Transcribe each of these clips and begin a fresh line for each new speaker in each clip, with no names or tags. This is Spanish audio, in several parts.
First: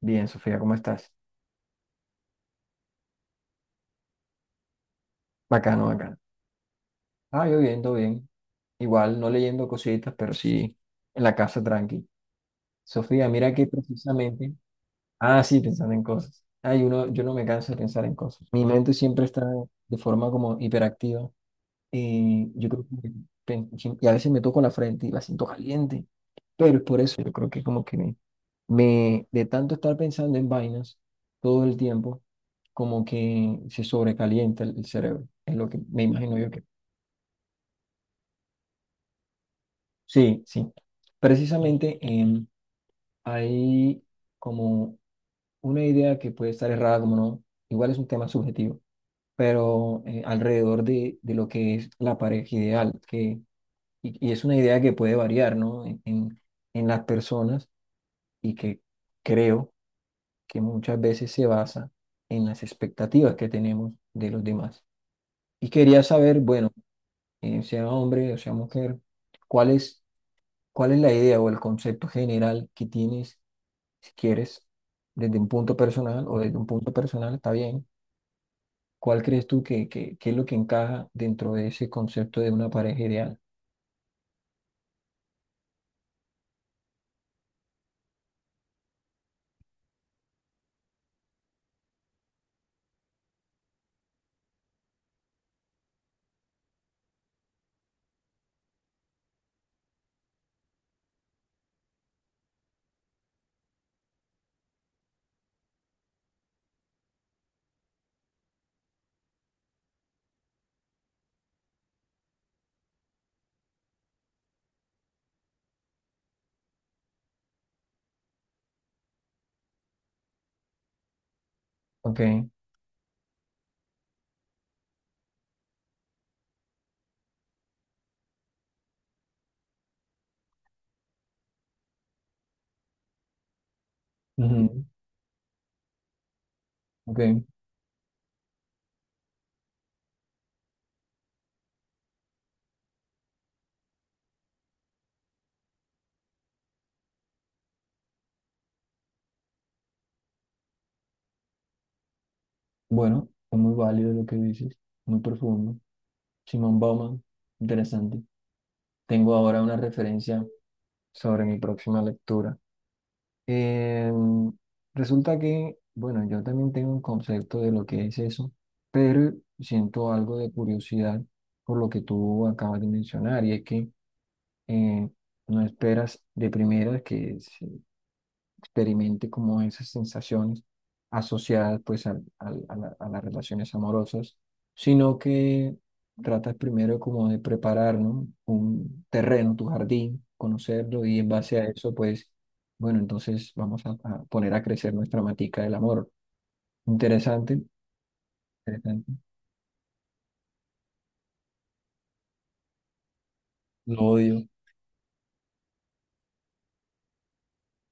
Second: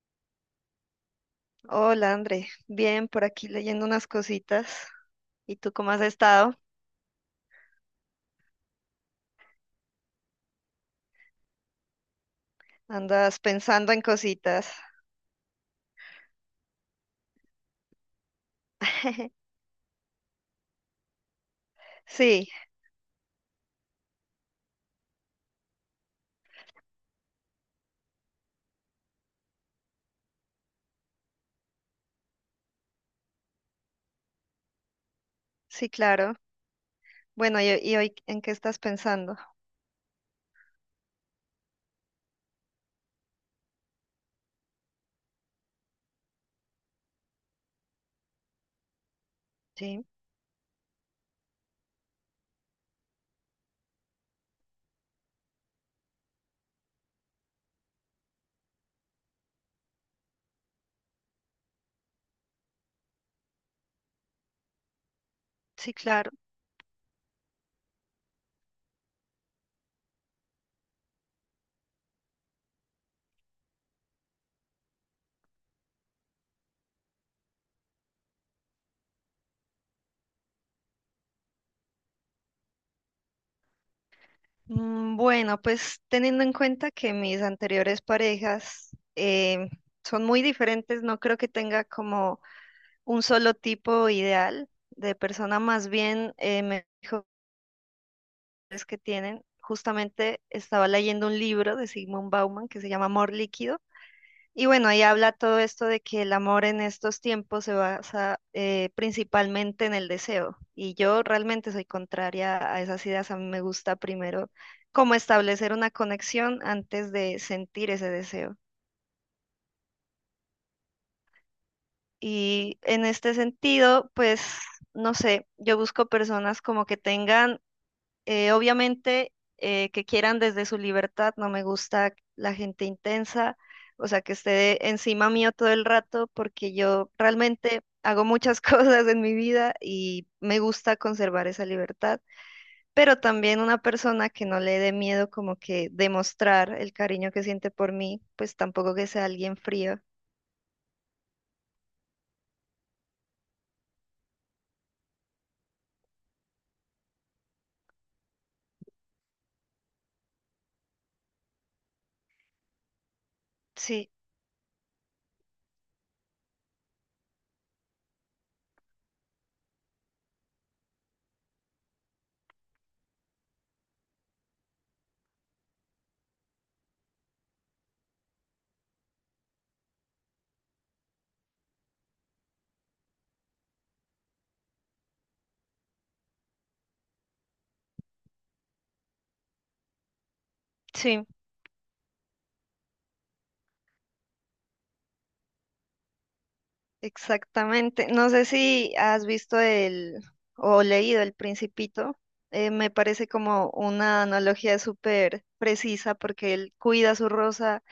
Bien, Sofía, ¿cómo estás?
Hola, André. Bien, por aquí leyendo unas cositas. ¿Y tú
Bacano,
cómo has
bacano.
estado?
Ah, yo bien, todo bien. Igual, no leyendo cositas, pero sí en la casa tranqui. Sofía,
¿Andas
mira que
pensando en
precisamente.
cositas?
Ah, sí, pensando en cosas. Ay, uno, yo no me canso de pensar en cosas. Mi mente siempre está de forma como hiperactiva.
Sí,
Y yo creo que. pen- Y a veces me toco la frente y la siento caliente. Pero es por eso, yo creo que como que me, de tanto estar pensando en vainas todo el tiempo, como que se sobrecalienta el cerebro. Es lo que
sí,
me
claro.
imagino yo que.
Bueno, ¿y hoy en qué estás pensando?
Sí, sí. Precisamente, hay como una idea que puede estar errada, como no, igual es un tema subjetivo, pero
Sí,
alrededor de, lo que es la pareja ideal, que, y es una idea que puede variar, ¿no? En las personas, y que creo que muchas veces se basa en las expectativas que tenemos de los demás. Y
sí,
quería
claro.
saber, bueno, sea hombre o sea mujer, ¿cuál es, ¿cuál es la idea o el concepto general que tienes? Si quieres, desde un punto personal o desde un punto personal, está bien. ¿Cuál crees tú que es lo que encaja dentro de ese concepto de una pareja ideal?
Bueno, pues teniendo en cuenta que mis anteriores parejas eh, son muy diferentes, no creo que tenga como un solo tipo ideal de persona, más bien me que tienen. Justamente estaba leyendo un libro de Sigmund Bauman que se llama Amor Líquido. Y bueno, ahí habla todo esto de que el amor en estos tiempos se basa principalmente en el deseo. Y yo realmente soy contraria a esas ideas. A mí me gusta primero como establecer una conexión antes de sentir ese deseo.
Ok,
Y en este sentido, pues, no sé, yo busco personas como que tengan obviamente que quieran desde su libertad, no me gusta la gente intensa, o sea, que
ujú,
esté encima mío todo el rato, porque yo
ok.
realmente hago muchas cosas en mi vida y me gusta conservar esa libertad, pero también una persona que no le dé miedo como que demostrar el cariño que siente por mí, pues tampoco que sea alguien frío.
Bueno, es muy válido lo que dices, muy profundo. Simón Bauman, interesante. Tengo ahora una referencia sobre mi próxima lectura.
Sí,
Em, resulta que, bueno, yo también tengo un concepto de lo que es eso, pero siento algo de curiosidad por lo que tú acabas de mencionar, y es que eh, no esperas de primera que se experimente como esas sensaciones asociadas pues a las relaciones amorosas, sino que tratas primero como de preparar, ¿no? Un terreno, tu jardín, conocerlo y
sí.
en base a eso pues, bueno, entonces vamos a, poner a crecer nuestra matica del amor. Interesante,
Exactamente. No sé si
interesante.
has visto el o leído El Principito. Me parece como
Lo
una
odio.
analogía súper precisa porque él cuida su rosa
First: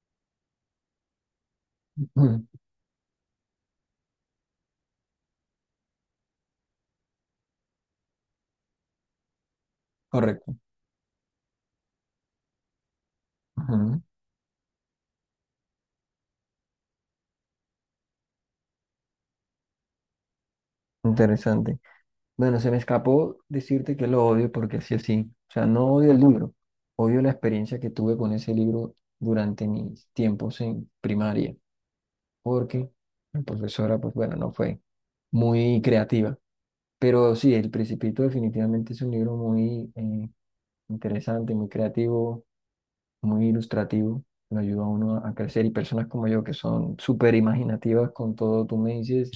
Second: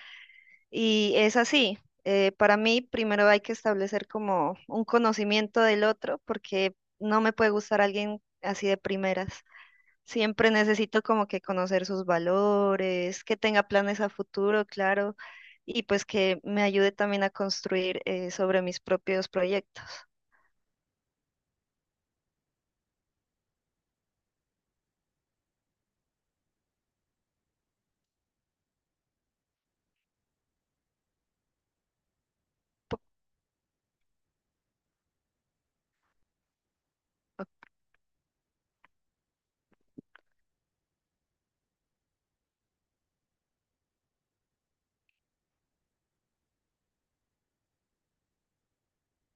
y es así. Para mí, primero hay que establecer como un conocimiento del otro porque no me puede gustar alguien así de primeras. Siempre
Correcto.
necesito como que conocer sus valores, que tenga
Ujú.
planes a futuro, claro, y pues que me ayude también a construir sobre mis propios proyectos.
Interesante. Bueno, se me escapó decirte que lo odio porque así así. O sea, no odio el libro, odio la experiencia que tuve con ese libro durante mis tiempos en primaria, porque la profesora, pues bueno, no fue muy creativa. Pero sí, El Principito definitivamente es un libro muy interesante, muy creativo, muy ilustrativo. Lo ayuda a uno a crecer, y personas como yo que son súper imaginativas con todo, tú me dices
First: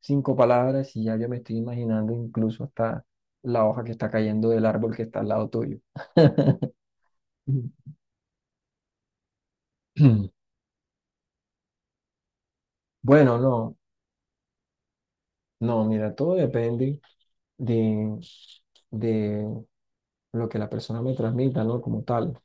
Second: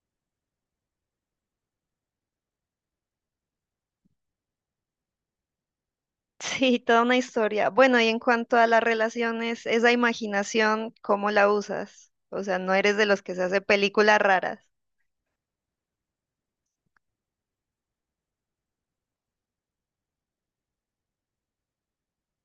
cinco palabras y ya yo me estoy imaginando incluso hasta la hoja que está cayendo del árbol que está al lado tuyo.
Sí, toda una historia. Bueno, y en cuanto a las relaciones, esa imaginación, ¿cómo la usas? O sea, no eres de los que
Bueno,
se hace
no,
películas raras.
no, mira, todo depende de, de lo que la persona me transmita, ¿no? Como tal.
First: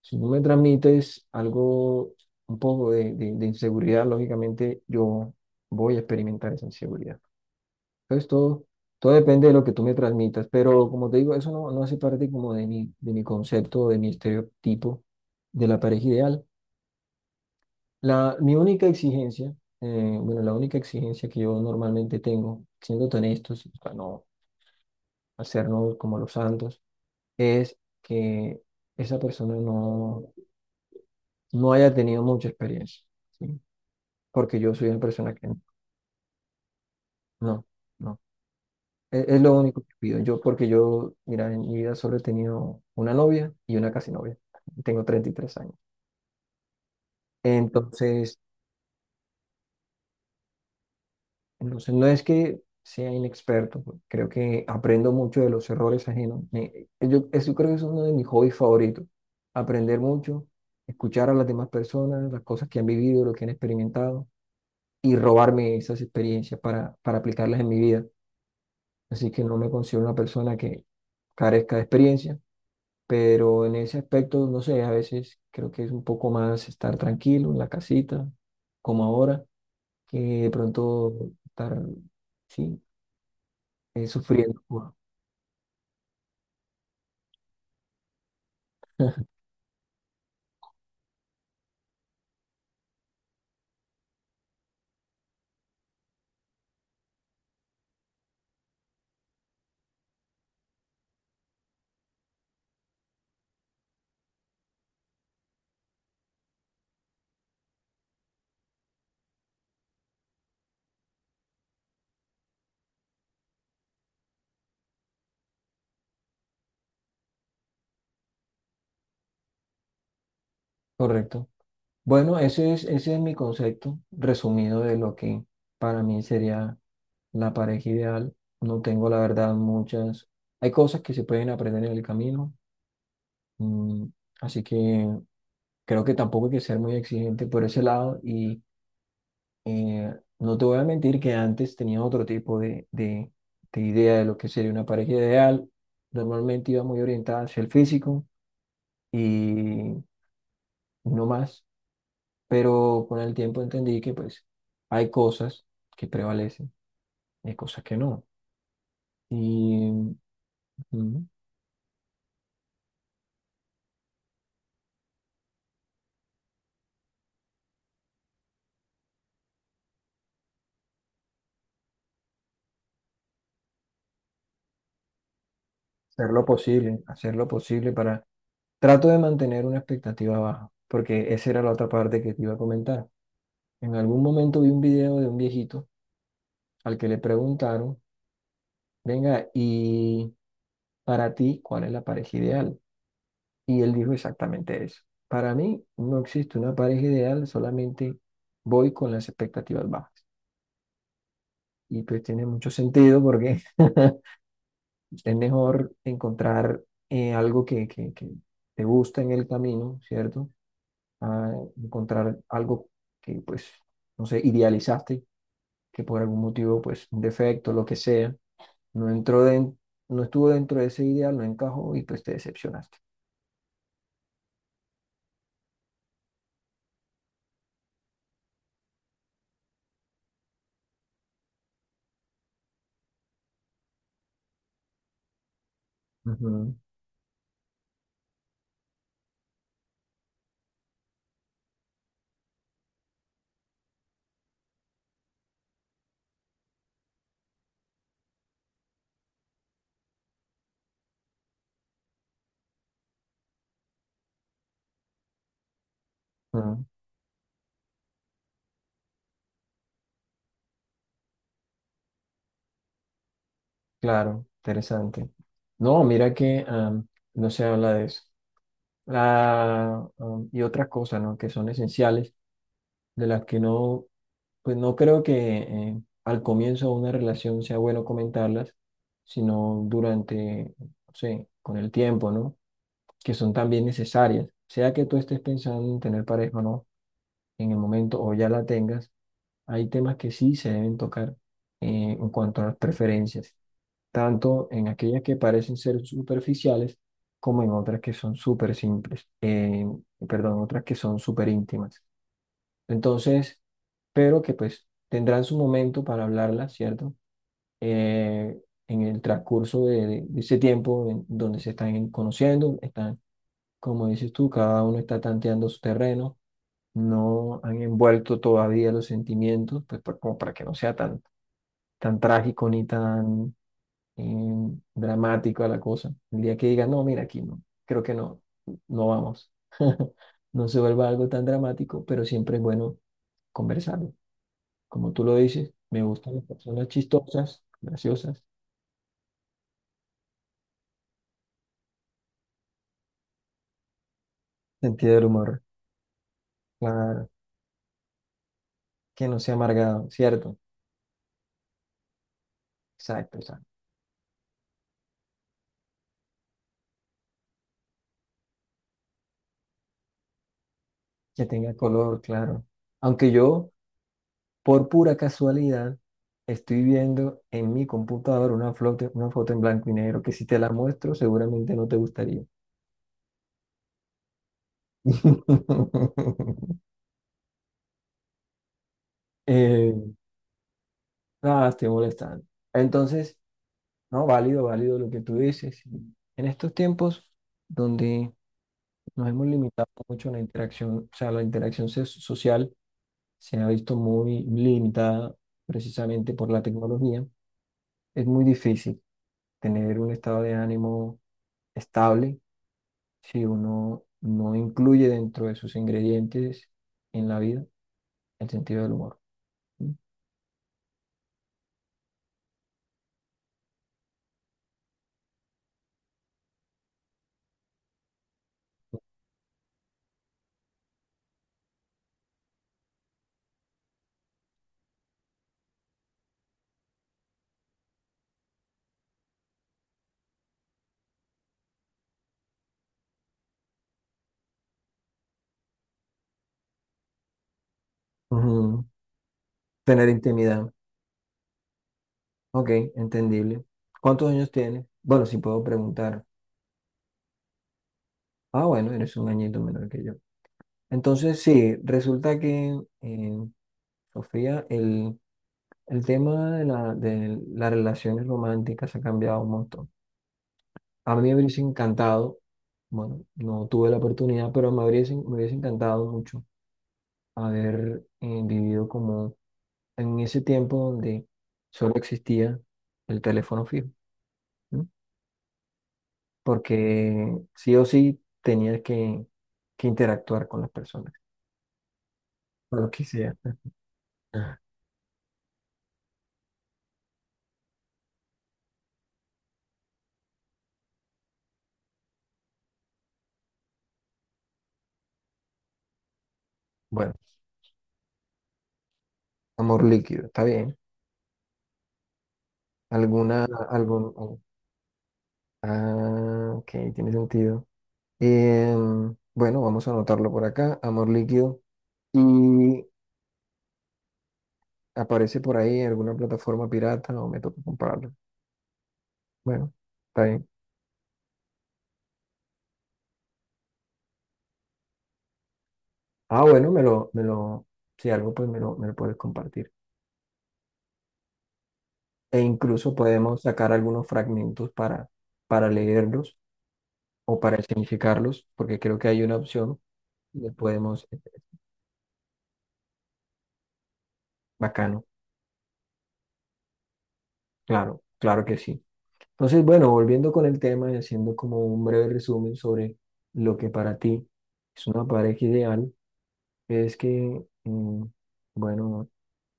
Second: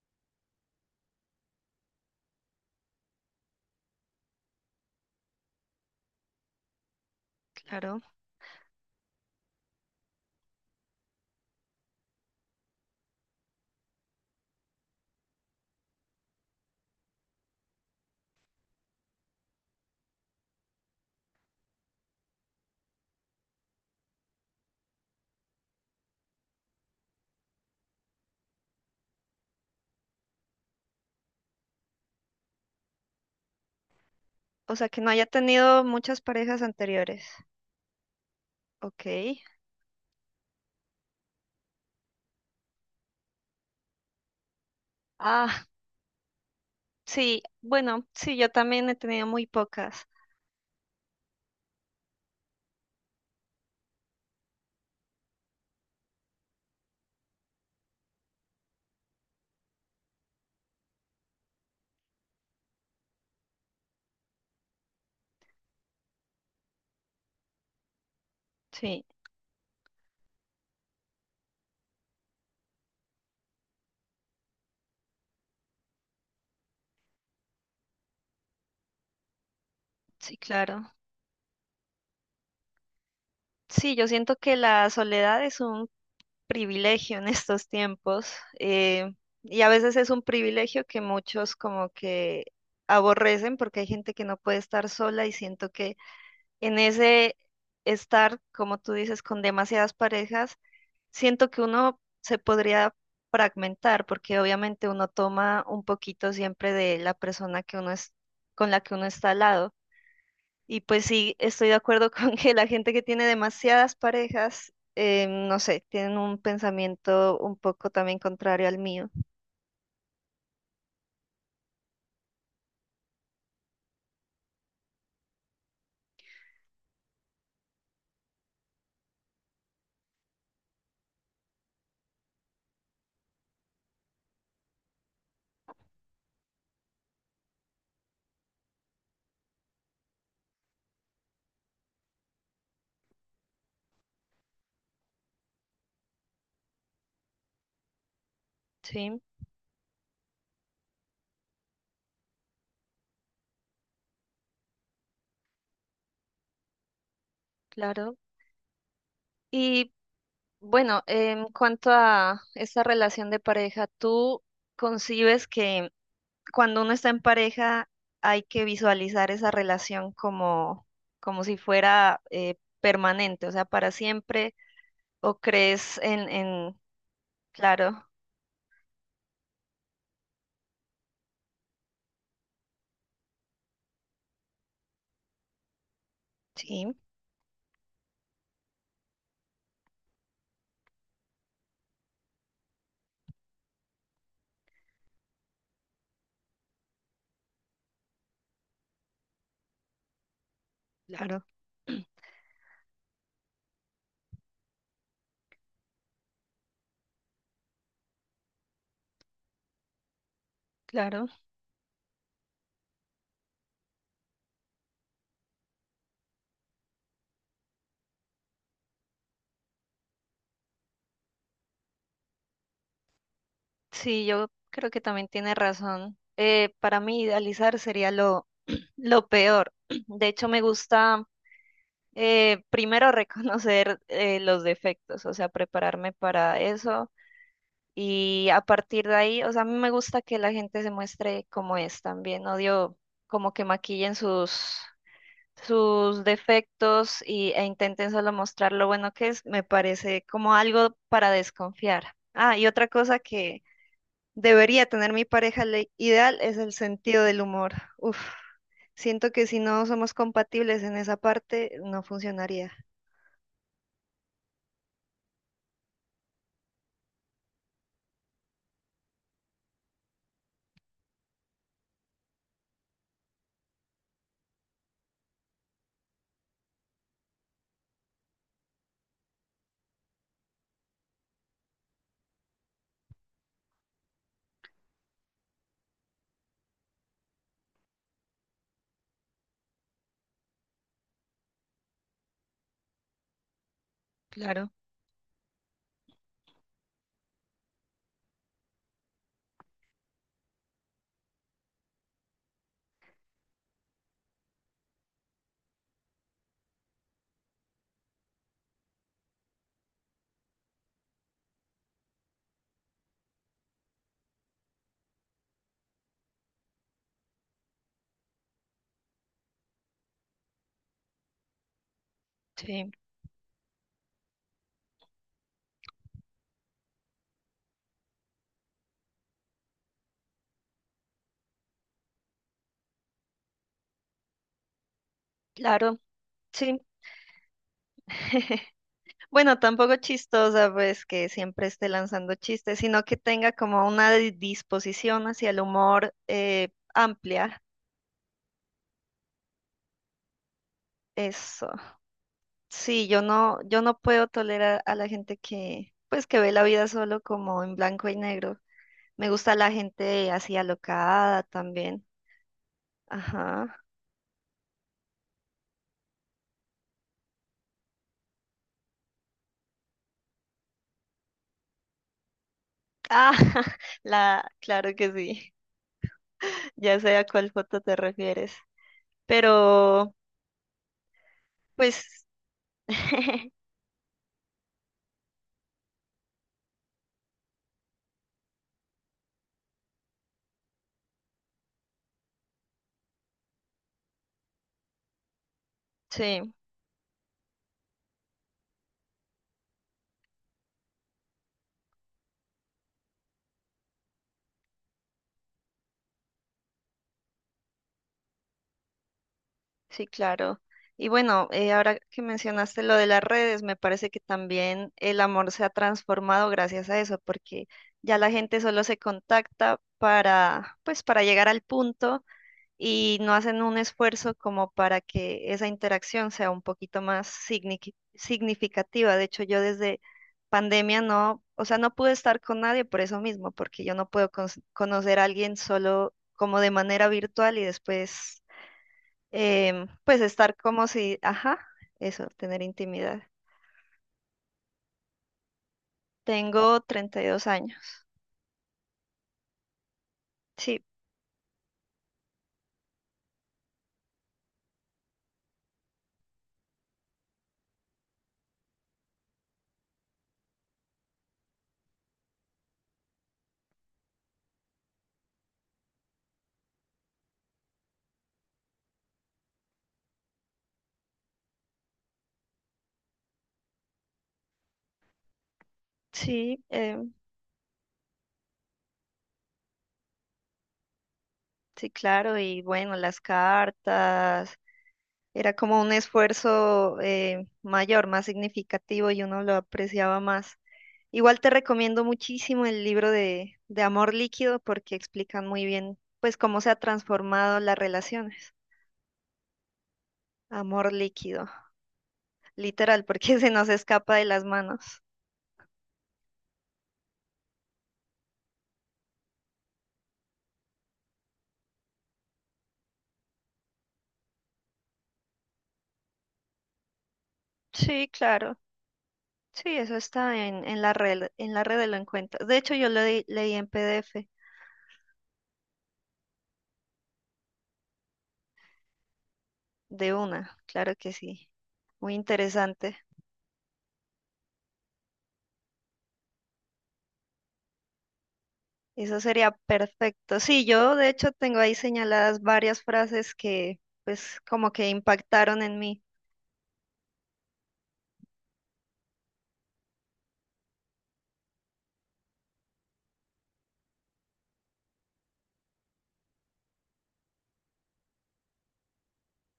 Si tú me transmites algo, un poco de, de inseguridad, lógicamente yo voy a experimentar esa inseguridad.
Claro.
Entonces todo depende de lo que tú me transmitas, pero como te digo, eso no hace parte como de mi concepto, de mi estereotipo de la pareja ideal. Mi única exigencia, bueno, la única exigencia que yo normalmente tengo, siendo tan estos, para no hacernos como los santos, es que esa persona no haya tenido mucha experiencia, ¿sí? Porque yo
O
soy
sea,
una
que no haya
persona que no,
tenido muchas parejas anteriores.
no. Es
Ok.
lo único que pido. Yo, porque yo, mira, en mi vida solo he tenido una novia y una casi novia. Tengo 33
Ah,
años.
sí, bueno, sí,
Entonces,
yo también he tenido muy pocas.
entonces no es que sea inexperto, pues creo que aprendo mucho de los errores ajenos. Yo, eso creo que es uno de mis hobbies favoritos. Aprender mucho, escuchar a las demás personas, las cosas que han vivido, lo que han experimentado y robarme esas experiencias para, aplicarlas en mi vida.
Sí,
Así que no me considero una persona que carezca de experiencia, pero en ese aspecto, no sé, a veces creo que es un poco más estar tranquilo en la casita, como ahora, que
sí,
de
claro.
pronto estar, sí,
Sí, yo siento que
sufriendo.
la soledad es un privilegio en estos tiempos eh, y a veces es un privilegio que muchos como que aborrecen porque hay gente que no puede estar sola y siento que en ese estar, como tú dices, con demasiadas parejas, siento que uno se podría fragmentar porque obviamente uno toma un poquito siempre de la persona que uno es, con la que uno está al lado. Y pues sí, estoy de acuerdo con que la gente que tiene demasiadas parejas, no sé, tienen un pensamiento un poco también contrario al mío.
Correcto. Bueno, ese es mi concepto resumido de lo que para mí sería la pareja ideal. No tengo, la verdad, muchas. Hay cosas que se pueden aprender en el camino, mm, así que creo que tampoco hay que ser muy exigente por ese lado. Y Eh, no te voy a mentir que antes tenía otro tipo de idea de lo que sería una pareja ideal. Normalmente iba muy orientada hacia el físico
Sí,
y no más, pero con el tiempo entendí que pues hay cosas que prevalecen y hay cosas que
claro.
no.
Y
Y
bueno,
ujú,
en cuanto a esta relación de pareja, ¿tú concibes que cuando uno está en pareja hay que visualizar esa relación como, como si fuera permanente, o sea, para siempre? ¿O crees en, en...
hacer lo posible
Claro,
para. Trato de mantener una expectativa baja, porque esa era la otra parte que te iba a comentar. En algún momento vi un video de un viejito
sí,
al que le preguntaron venga, ¿y para ti cuál es la pareja ideal? Y él dijo exactamente eso. Para mí no existe una pareja ideal, solamente voy con las expectativas bajas.
claro,
Y pues tiene mucho sentido porque es mejor encontrar algo que te gusta en el camino, ¿cierto?
claro.
A encontrar algo que pues, no sé, idealizaste, que por algún motivo, pues, un defecto, lo que sea, no entró den- no estuvo dentro de ese ideal, no encajó y pues te decepcionaste.
Sí, yo creo que también tiene razón. Para mí idealizar sería lo, lo peor. De hecho, me gusta primero reconocer los defectos, o sea, prepararme para
Ujú,
eso. Y a partir de ahí, o sea, a mí me gusta que la gente se muestre como es también. Odio como que maquillen sus, sus defectos y, e intenten solo mostrar lo bueno que es. Me parece como algo para desconfiar. Ah, y otra cosa que debería tener mi pareja ideal es el
ujú,
sentido del humor. Uf, siento que si no somos compatibles en esa parte, no funcionaría.
claro, interesante. No, mira que, no se habla de eso. Y otras cosas, ¿no? Que son esenciales, de las que no, pues no creo que al comienzo de una relación sea bueno comentarlas, sino durante, no sé, con el tiempo, ¿no? Que son también necesarias. Sea que tú estés pensando en tener pareja o no, en el momento o ya la tengas, hay temas que sí se deben tocar en cuanto a las preferencias. Tanto
Claro,
en aquellas que parecen ser superficiales como en otras que son súper simples, perdón, otras que son súper íntimas. Entonces, pero que pues tendrán su momento para hablarlas, ¿cierto? Eh, en el transcurso de, de ese tiempo en donde se están conociendo, están, como dices tú, cada uno está tanteando su terreno, no han envuelto todavía los sentimientos, pues como para que no sea tan trágico ni
sí,
tan dramática la cosa. El día que diga, no, mira, aquí no, creo que no vamos. No se vuelva algo tan dramático, pero siempre es bueno conversarlo. Como tú lo dices,
claro,
me gustan las
sí.
personas chistosas, graciosas,
Bueno, tampoco chistosa, pues que siempre esté lanzando chistes, sino que tenga como una
sentido del
disposición hacia el
humor,
humor
claro,
amplia.
que no sea amargado, ¿cierto?
Eso.
Exacto, exacto.
Yo no puedo tolerar a la gente que, pues, que ve la vida solo como en blanco y negro. Me gusta la gente así alocada
Que tenga
también.
color, claro. Aunque yo,
Ajá.
por pura casualidad, estoy viendo en mi computadora una foto en blanco y negro que si te la muestro seguramente no te gustaría.
Ah, la, claro que sí. Ya sé a cuál foto te refieres.
Eh,
Pero,
nada, estoy
pues,
molestando. Entonces, no, válido, válido lo que tú dices. En estos tiempos donde nos hemos limitado mucho a la interacción, o sea, la interacción social se ha visto muy limitada precisamente por
sí,
la tecnología, es muy difícil tener un estado de ánimo estable si uno no incluye dentro de sus ingredientes en la vida el sentido del humor.
sí, claro. Y bueno, ahora que mencionaste lo de las redes, me parece que también el amor se ha transformado gracias a eso, porque ya la gente solo se contacta para, pues, para llegar al punto y no hacen un esfuerzo como para que esa interacción sea un poquito más significativa. De hecho, yo desde pandemia no, o sea, no pude estar con nadie por eso mismo, porque yo no puedo conocer a alguien solo como de manera virtual y después,
Ujú. Tener
pues estar
intimidad.
como si, ajá, eso, tener
Ok,
intimidad.
entendible. ¿Cuántos años tienes? Bueno, si puedo preguntar.
Tengo 32 años.
Ah, bueno, eres un añito menor que yo.
Sí,
Entonces, sí, resulta que, Sofía, el tema de las relaciones románticas ha cambiado un montón. A mí me hubiese encantado, bueno, no tuve la oportunidad, pero me hubiese encantado mucho haber vivido como en ese tiempo donde solo existía el teléfono fijo.
sí, em,
Porque sí o sí tenía que interactuar con las personas,
sí, claro, y
o lo
bueno,
que
las
sea.
cartas.
Ah,
Era como un esfuerzo mayor, más significativo y uno lo apreciaba más. Igual te recomiendo muchísimo el libro de Amor Líquido porque explican muy bien pues cómo se ha
bueno,
transformado las relaciones.
amor líquido, está bien.
Amor líquido, literal, porque se nos escapa de
Oh,
las manos.
ah, ok, tiene sentido. Bueno, vamos a anotarlo por acá, amor líquido. Y aparece por ahí en alguna plataforma pirata o me toca
Sí,
comprarlo.
claro.
Bueno,
Sí, eso
está
está
bien.
en la red, en la red de lo encuentras. De hecho, yo lo leí en PDF
Ah, bueno, me lo, si algo, pues me lo puedes compartir.
de una, claro que sí. Muy
E incluso
interesante.
podemos sacar algunos fragmentos para, leerlos o para escenificarlos, porque creo que
Eso
hay una
sería
opción, y
perfecto.
le
Sí, yo
podemos,
de hecho tengo ahí señaladas varias frases que pues como que
bacano,
impactaron en mí.
claro, claro que sí. Entonces, bueno, volviendo con el tema y haciendo como un breve resumen sobre lo que para ti es una pareja ideal, es que, bueno,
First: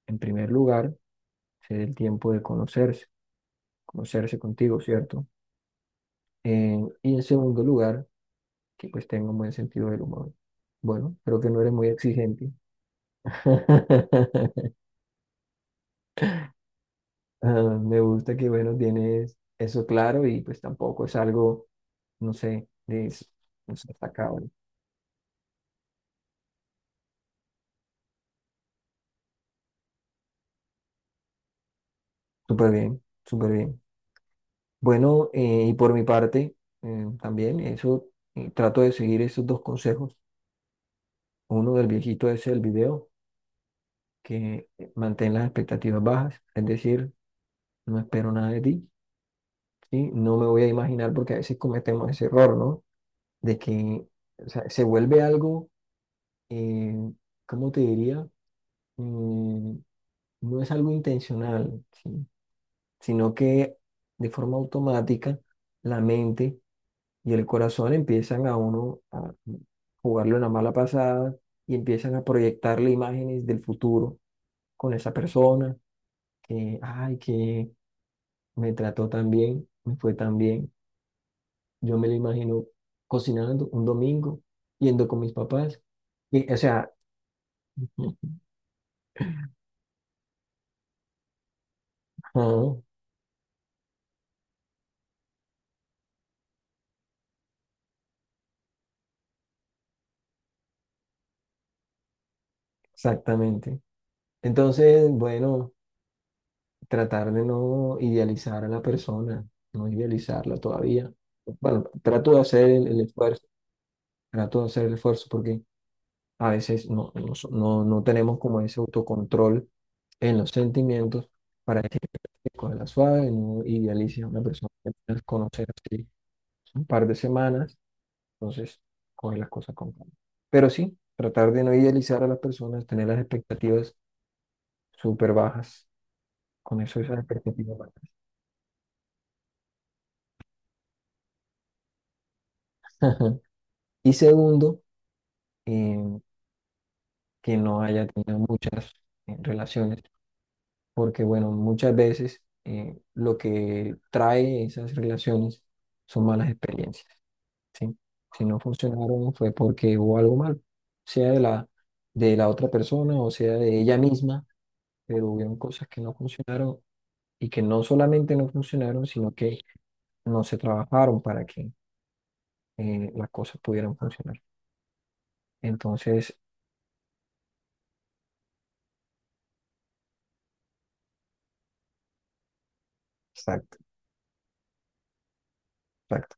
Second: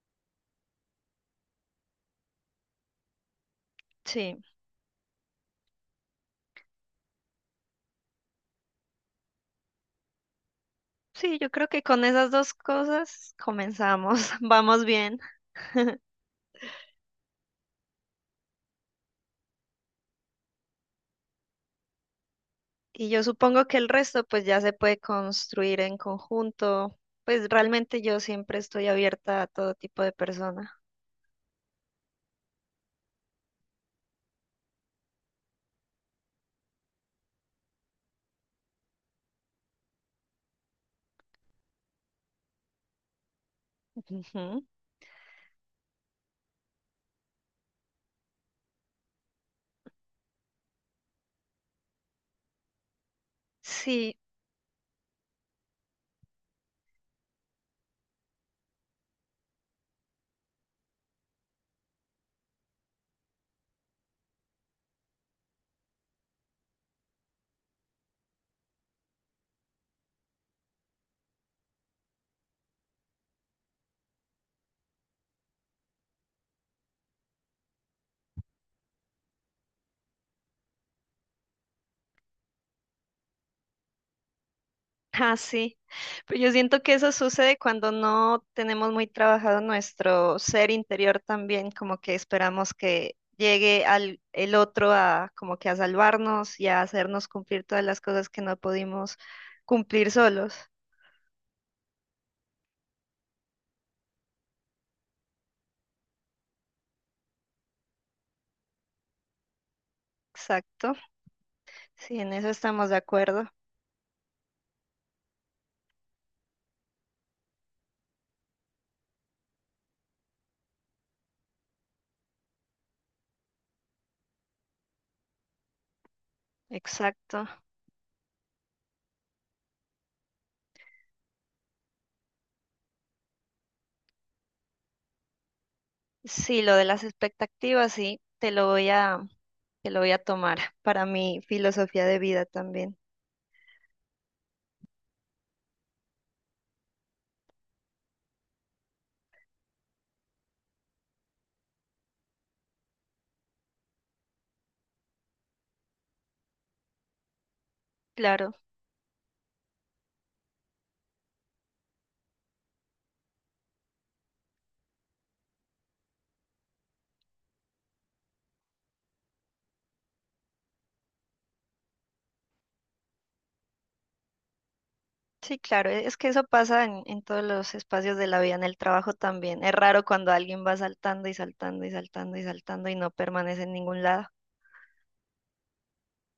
en primer lugar, se dé el tiempo de conocerse,
Sí,
conocerse contigo, ¿cierto? Y en segundo lugar, que pues tenga un buen sentido del humor. Bueno,
sí,
creo que
yo
no
creo
eres
que
muy
con esas
exigente.
dos cosas comenzamos, vamos bien.
Ah, me gusta que, bueno, tienes eso claro y pues tampoco es algo, no sé,
Y yo
es,
supongo
no
que el
sé, está
resto pues ya se puede construir en conjunto. Pues realmente yo siempre estoy abierta a todo tipo de persona.
súper bien, súper bien. Bueno, y por mi parte, también eso, trato de seguir esos dos consejos. Uno del viejito ese del video,
Ujú.
que mantén las expectativas bajas, es decir, no espero nada de ti, ¿sí? No me voy a imaginar, porque a veces cometemos ese error, ¿no? De que,
Sí.
o sea, se vuelve algo, eh, ¿cómo te diría? Mm, no es algo intencional, ¿sí? Sino que de forma automática la mente y el corazón empiezan a uno a jugarle una mala pasada y empiezan a proyectarle imágenes del futuro con esa persona que, ay, que me trató tan bien, me fue tan bien. Yo me lo imagino cocinando un domingo, yendo con mis
Ah, sí.
papás.
Pero
Y,
yo
o
siento
sea,
que eso sucede cuando no tenemos muy trabajado nuestro ser interior también, como que esperamos
ajá,
que llegue al el otro a como que a salvarnos y a hacernos cumplir todas las cosas que no pudimos cumplir solos.
exactamente. Entonces, bueno. Tratar de no idealizar a la persona, no idealizarla
Exacto.
todavía. Bueno,
Sí,
trato
en
de
eso
hacer el,
estamos de
el esfuerzo,
acuerdo.
trato de hacer el esfuerzo, porque a veces no tenemos como ese autocontrol en los sentimientos para decir con la suave, no idealice a una persona que puedes conocer así un par de
Exacto.
semanas, entonces coge las cosas con calma. Pero sí, tratar de no idealizar a las personas, tener las expectativas súper bajas,
Sí, lo
con
de
eso
las
esas expectativas
expectativas,
bajas.
sí, te lo voy a tomar para mi filosofía de vida también.
Y segundo, eh, que no haya tenido muchas relaciones, porque bueno, muchas veces lo que trae esas relaciones son malas experiencias, ¿sí? Si
Claro.
no funcionaron fue porque hubo algo mal, sea de la otra persona o sea de ella misma, pero hubieron cosas que no funcionaron y que no solamente no funcionaron, sino que no se trabajaron para que las cosas pudieran funcionar.
Sí, claro, e, es que
Entonces,
eso pasa en todos los espacios de la vida, en el trabajo también. Es raro cuando alguien va saltando y saltando y saltando y saltando y no permanece en
exacto.
ningún lado.
Exacto.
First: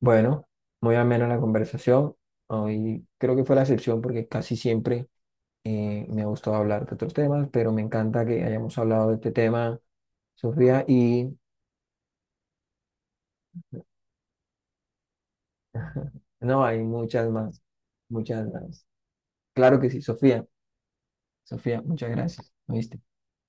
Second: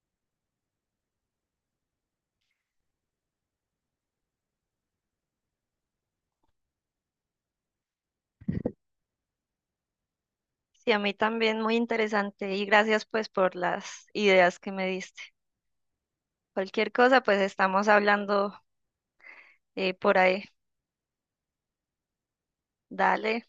Bueno, muy amena la conversación. Hoy creo que fue la excepción porque casi siempre me ha gustado hablar de otros temas, pero me encanta que hayamos hablado de este tema, Sofía,
Sí, a mí
y
también muy interesante y gracias pues por las ideas que me diste.
no, hay
Cualquier cosa,
muchas
pues
más,
estamos
muchas
hablando
más. Claro que sí,
por ahí.
Sofía. Sofía, muchas gracias. ¿Oíste?
Dale.